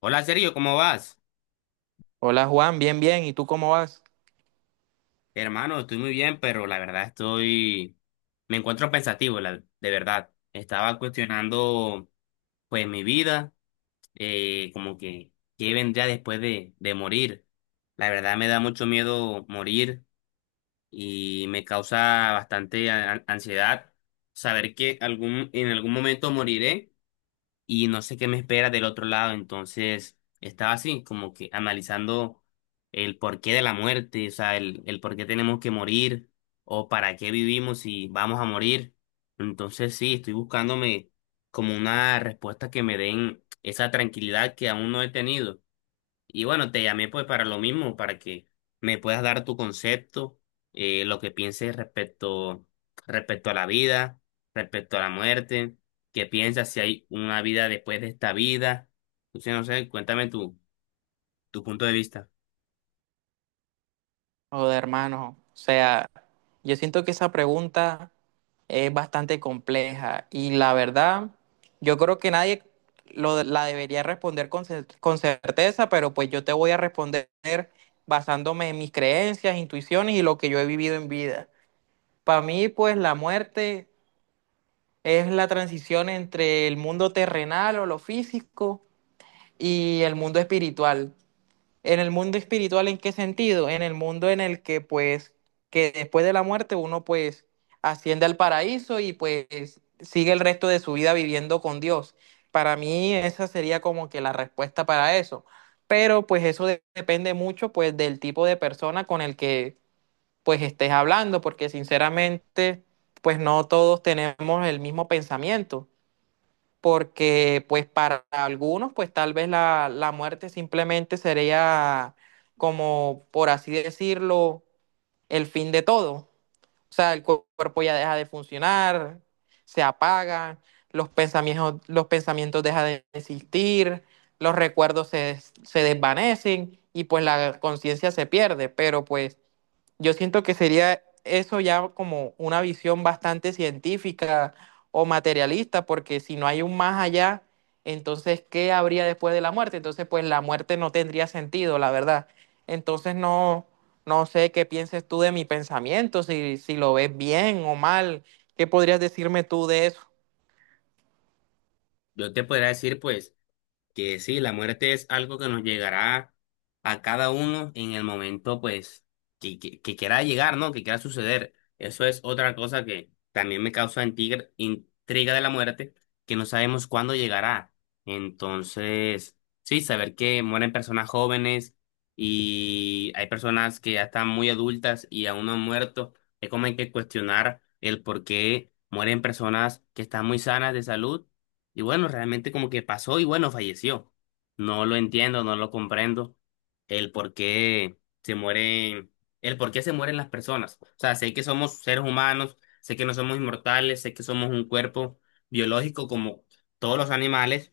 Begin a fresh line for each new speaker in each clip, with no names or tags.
Hola Sergio, ¿cómo vas?
Hola Juan, bien, bien. ¿Y tú cómo vas?
Hermano, estoy muy bien, pero la verdad estoy, me encuentro pensativo, de verdad. Estaba cuestionando pues mi vida, como que qué vendría después de morir. La verdad me da mucho miedo morir y me causa bastante ansiedad saber que en algún momento moriré y no sé qué me espera del otro lado. Entonces, estaba así, como que analizando el porqué de la muerte, o sea, el por qué tenemos que morir o para qué vivimos si vamos a morir. Entonces, sí, estoy buscándome como una respuesta que me den esa tranquilidad que aún no he tenido. Y bueno, te llamé pues para lo mismo, para que me puedas dar tu concepto, lo que pienses respecto a la vida, respecto a la muerte, qué piensas si hay una vida después de esta vida. Entonces, no sé, tu punto de vista.
Joder, hermano. O sea, yo siento que esa pregunta es bastante compleja y la verdad, yo creo que nadie la debería responder con certeza, pero pues yo te voy a responder basándome en mis creencias, intuiciones y lo que yo he vivido en vida. Para mí, pues la muerte es la transición entre el mundo terrenal o lo físico y el mundo espiritual. En el mundo espiritual, ¿en qué sentido? En el mundo en el que, pues, que después de la muerte uno, pues, asciende al paraíso y, pues, sigue el resto de su vida viviendo con Dios. Para mí esa sería como que la respuesta para eso. Pero, pues, eso depende mucho, pues, del tipo de persona con el que, pues, estés hablando, porque sinceramente, pues, no todos tenemos el mismo pensamiento porque pues para algunos pues tal vez la muerte simplemente sería como, por así decirlo, el fin de todo. O sea, el cuerpo ya deja de funcionar, se apaga, los pensamientos dejan de existir, los recuerdos se desvanecen y pues la conciencia se pierde, pero pues yo siento que sería eso ya como una visión bastante científica o materialista, porque si no hay un más allá, entonces, ¿qué habría después de la muerte? Entonces, pues la muerte no tendría sentido, la verdad. Entonces, no, no sé qué pienses tú de mi pensamiento, si lo ves bien o mal, ¿qué podrías decirme tú de eso?
Yo te podría decir pues que sí, la muerte es algo que nos llegará a cada uno en el momento, pues, que quiera llegar, ¿no? Que quiera suceder. Eso es otra cosa que también me causa intriga, intriga de la muerte, que no sabemos cuándo llegará. Entonces, sí, saber que mueren personas jóvenes y hay personas que ya están muy adultas y aún no han muerto, es como hay que cuestionar el por qué mueren personas que están muy sanas de salud y bueno, realmente como que pasó y bueno, falleció. No lo entiendo, no lo comprendo. El por qué se mueren, el por qué se mueren las personas. O sea, sé que somos seres humanos, sé que no somos inmortales, sé que somos un cuerpo biológico como todos los animales,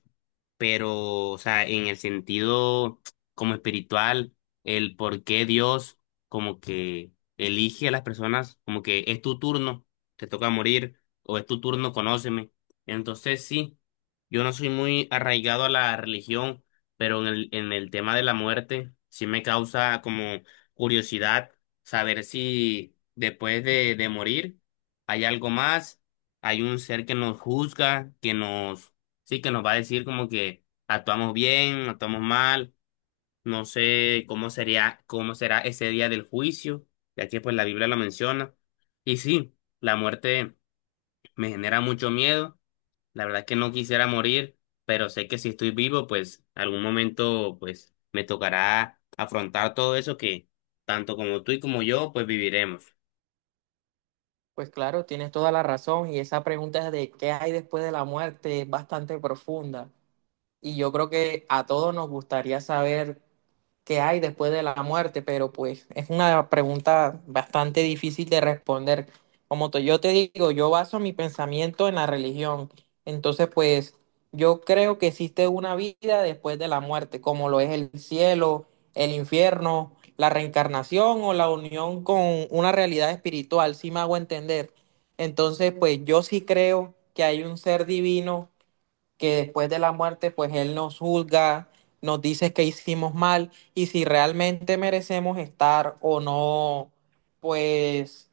pero, o sea, en el sentido como espiritual, el por qué Dios como que elige a las personas, como que es tu turno, te toca morir, o es tu turno, conóceme. Entonces, sí, yo no soy muy arraigado a la religión, pero en el tema de la muerte, sí me causa como curiosidad saber si después de morir hay algo más, hay un ser que nos juzga, que nos Sí, que nos va a decir como que actuamos bien, actuamos mal, no sé cómo sería, cómo será ese día del juicio, ya que pues la Biblia lo menciona. Y sí, la muerte me genera mucho miedo, la verdad es que no quisiera morir, pero sé que si estoy vivo, pues algún momento pues me tocará afrontar todo eso que tanto como tú y como yo pues viviremos.
Pues claro, tienes toda la razón y esa pregunta de qué hay después de la muerte es bastante profunda. Y yo creo que a todos nos gustaría saber qué hay después de la muerte, pero pues es una pregunta bastante difícil de responder. Como yo te digo, yo baso mi pensamiento en la religión. Entonces, pues yo creo que existe una vida después de la muerte, como lo es el cielo, el infierno, la reencarnación o la unión con una realidad espiritual, si me hago entender. Entonces, pues yo sí creo que hay un ser divino que después de la muerte, pues Él nos juzga, nos dice que hicimos mal y si realmente merecemos estar o no, pues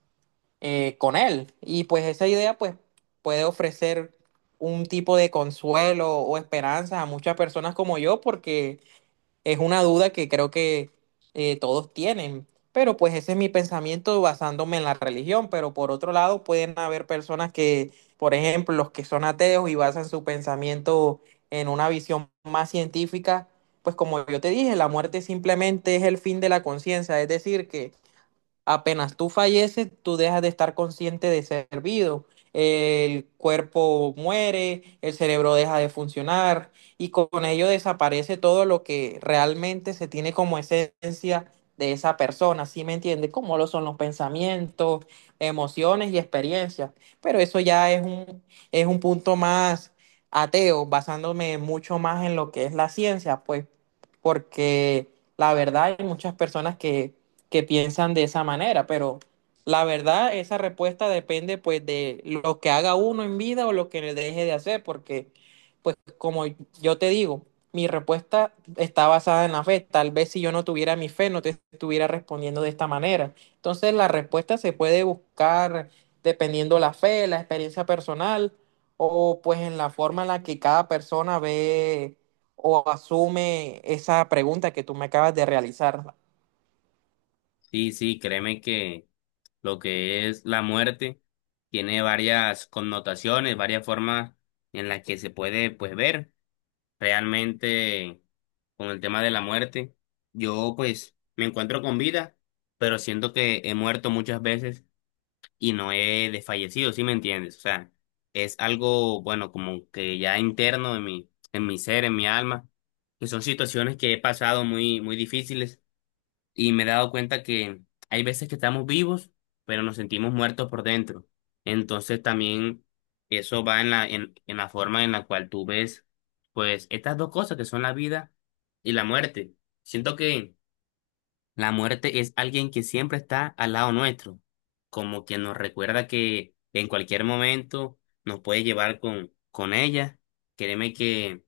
con Él. Y pues esa idea, pues puede ofrecer un tipo de consuelo o esperanza a muchas personas como yo, porque es una duda que creo que todos tienen, pero pues ese es mi pensamiento basándome en la religión, pero por otro lado pueden haber personas que, por ejemplo, los que son ateos y basan su pensamiento en una visión más científica, pues como yo te dije, la muerte simplemente es el fin de la conciencia, es decir, que apenas tú falleces, tú dejas de estar consciente de ser vivo. El cuerpo muere, el cerebro deja de funcionar y con ello desaparece todo lo que realmente se tiene como esencia de esa persona, ¿sí me entiendes? Como lo son los pensamientos, emociones y experiencias. Pero eso ya es un punto más ateo, basándome mucho más en lo que es la ciencia, pues, porque la verdad hay muchas personas que piensan de esa manera, pero la verdad, esa respuesta depende pues de lo que haga uno en vida o lo que le deje de hacer, porque pues como yo te digo, mi respuesta está basada en la fe. Tal vez si yo no tuviera mi fe, no te estuviera respondiendo de esta manera. Entonces la respuesta se puede buscar dependiendo la fe, la experiencia personal o pues en la forma en la que cada persona ve o asume esa pregunta que tú me acabas de realizar.
Sí, sí, créeme lo que es la muerte, tiene varias connotaciones, varias formas en las que se puede pues ver realmente con el tema de la muerte. Yo pues me encuentro con vida, pero siento que he muerto muchas veces y no he desfallecido, ¿sí me entiendes? O sea, es algo bueno como que ya interno en mi ser, en mi alma, que son situaciones que he pasado muy muy difíciles y me he dado cuenta que hay veces que estamos vivos, pero nos sentimos muertos por dentro. Entonces también eso va en la forma en la cual tú ves, pues, estas dos cosas que son la vida y la muerte. Siento que la muerte es alguien que siempre está al lado nuestro, como que nos recuerda que en cualquier momento nos puede llevar con ella. Créeme que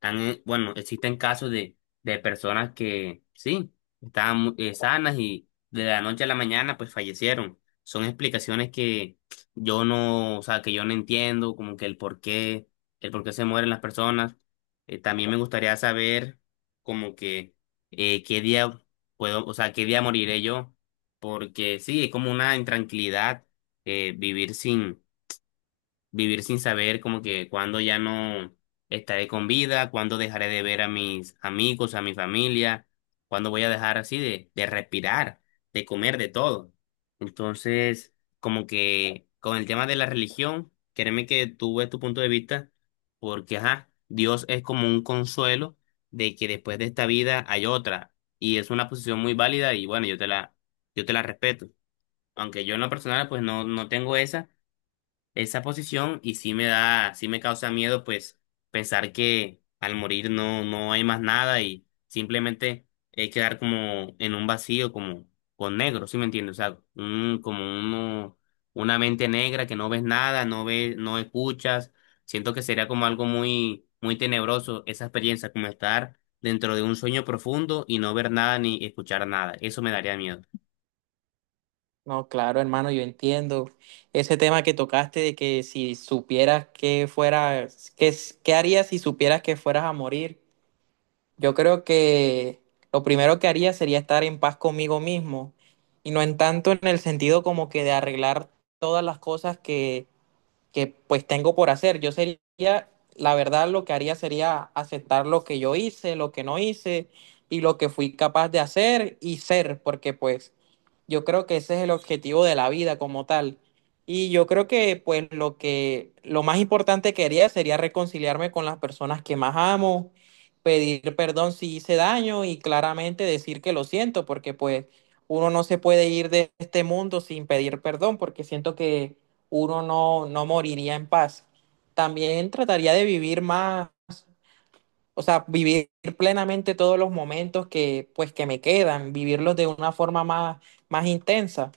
existen casos de personas que sí, estaban sanas y de la noche a la mañana pues fallecieron. Son explicaciones que yo no, o sea, que yo no entiendo, como que el por qué se mueren las personas. También me gustaría saber como que qué día puedo, o sea, qué día moriré yo, porque sí, es como una intranquilidad eh, vivir sin vivir sin saber como que cuándo ya no estaré con vida, cuándo dejaré de ver a mis amigos, a mi familia, cuándo voy a dejar así de respirar, de comer, de todo. Entonces, como que con el tema de la religión, créeme que tú ves tu punto de vista, porque ajá, Dios es como un consuelo de que después de esta vida hay otra, y es una posición muy válida y bueno, yo te la respeto. Aunque yo en lo personal pues no, no tengo esa posición y sí me da, sí me causa miedo, pues pensar que al morir no, no hay más nada y simplemente quedar como en un vacío, como con negro, ¿sí me entiendes? O sea, un, como uno, una mente negra que no ves nada, no ves, no escuchas. Siento que sería como algo muy, muy tenebroso esa experiencia, como estar dentro de un sueño profundo y no ver nada ni escuchar nada. Eso me daría miedo.
No, claro, hermano, yo entiendo ese tema que tocaste de que si supieras que fueras, qué, qué harías si supieras que fueras a morir. Yo creo que lo primero que haría sería estar en paz conmigo mismo y no en tanto en el sentido como que de arreglar todas las cosas que pues tengo por hacer. Yo sería, la verdad, lo que haría sería aceptar lo que yo hice, lo que no hice y lo que fui capaz de hacer y ser, porque pues yo creo que ese es el objetivo de la vida como tal. Y yo creo que pues lo más importante que haría sería reconciliarme con las personas que más amo, pedir perdón si hice daño y claramente decir que lo siento, porque pues uno no se puede ir de este mundo sin pedir perdón, porque siento que uno no, no moriría en paz. También trataría de vivir más, o sea, vivir plenamente todos los momentos que, pues, que me quedan, vivirlos de una forma más, más intensa.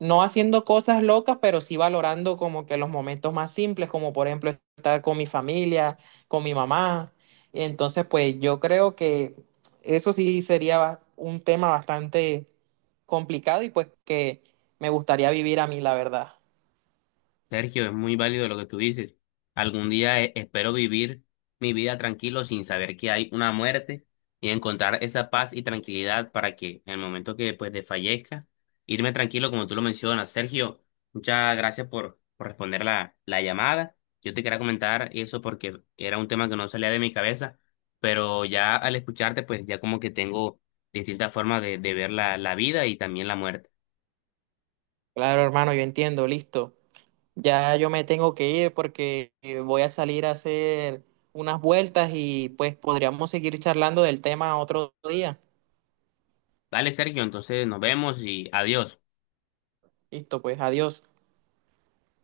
No haciendo cosas locas, pero sí valorando como que los momentos más simples, como por ejemplo estar con mi familia, con mi mamá. Entonces, pues yo creo que eso sí sería un tema bastante complicado y pues que me gustaría vivir a mí, la verdad.
Sergio, es muy válido lo que tú dices. Algún día espero vivir mi vida tranquilo sin saber que hay una muerte y encontrar esa paz y tranquilidad para que en el momento que pues desfallezca, irme tranquilo como tú lo mencionas. Sergio, muchas gracias por responder la llamada. Yo te quería comentar eso porque era un tema que no salía de mi cabeza, pero ya al escucharte pues ya como que tengo distintas formas de ver la vida y también la muerte.
Claro, hermano, yo entiendo, listo. Ya yo me tengo que ir porque voy a salir a hacer unas vueltas y pues podríamos seguir charlando del tema otro día.
Vale, Sergio, entonces nos vemos y adiós.
Listo, pues adiós.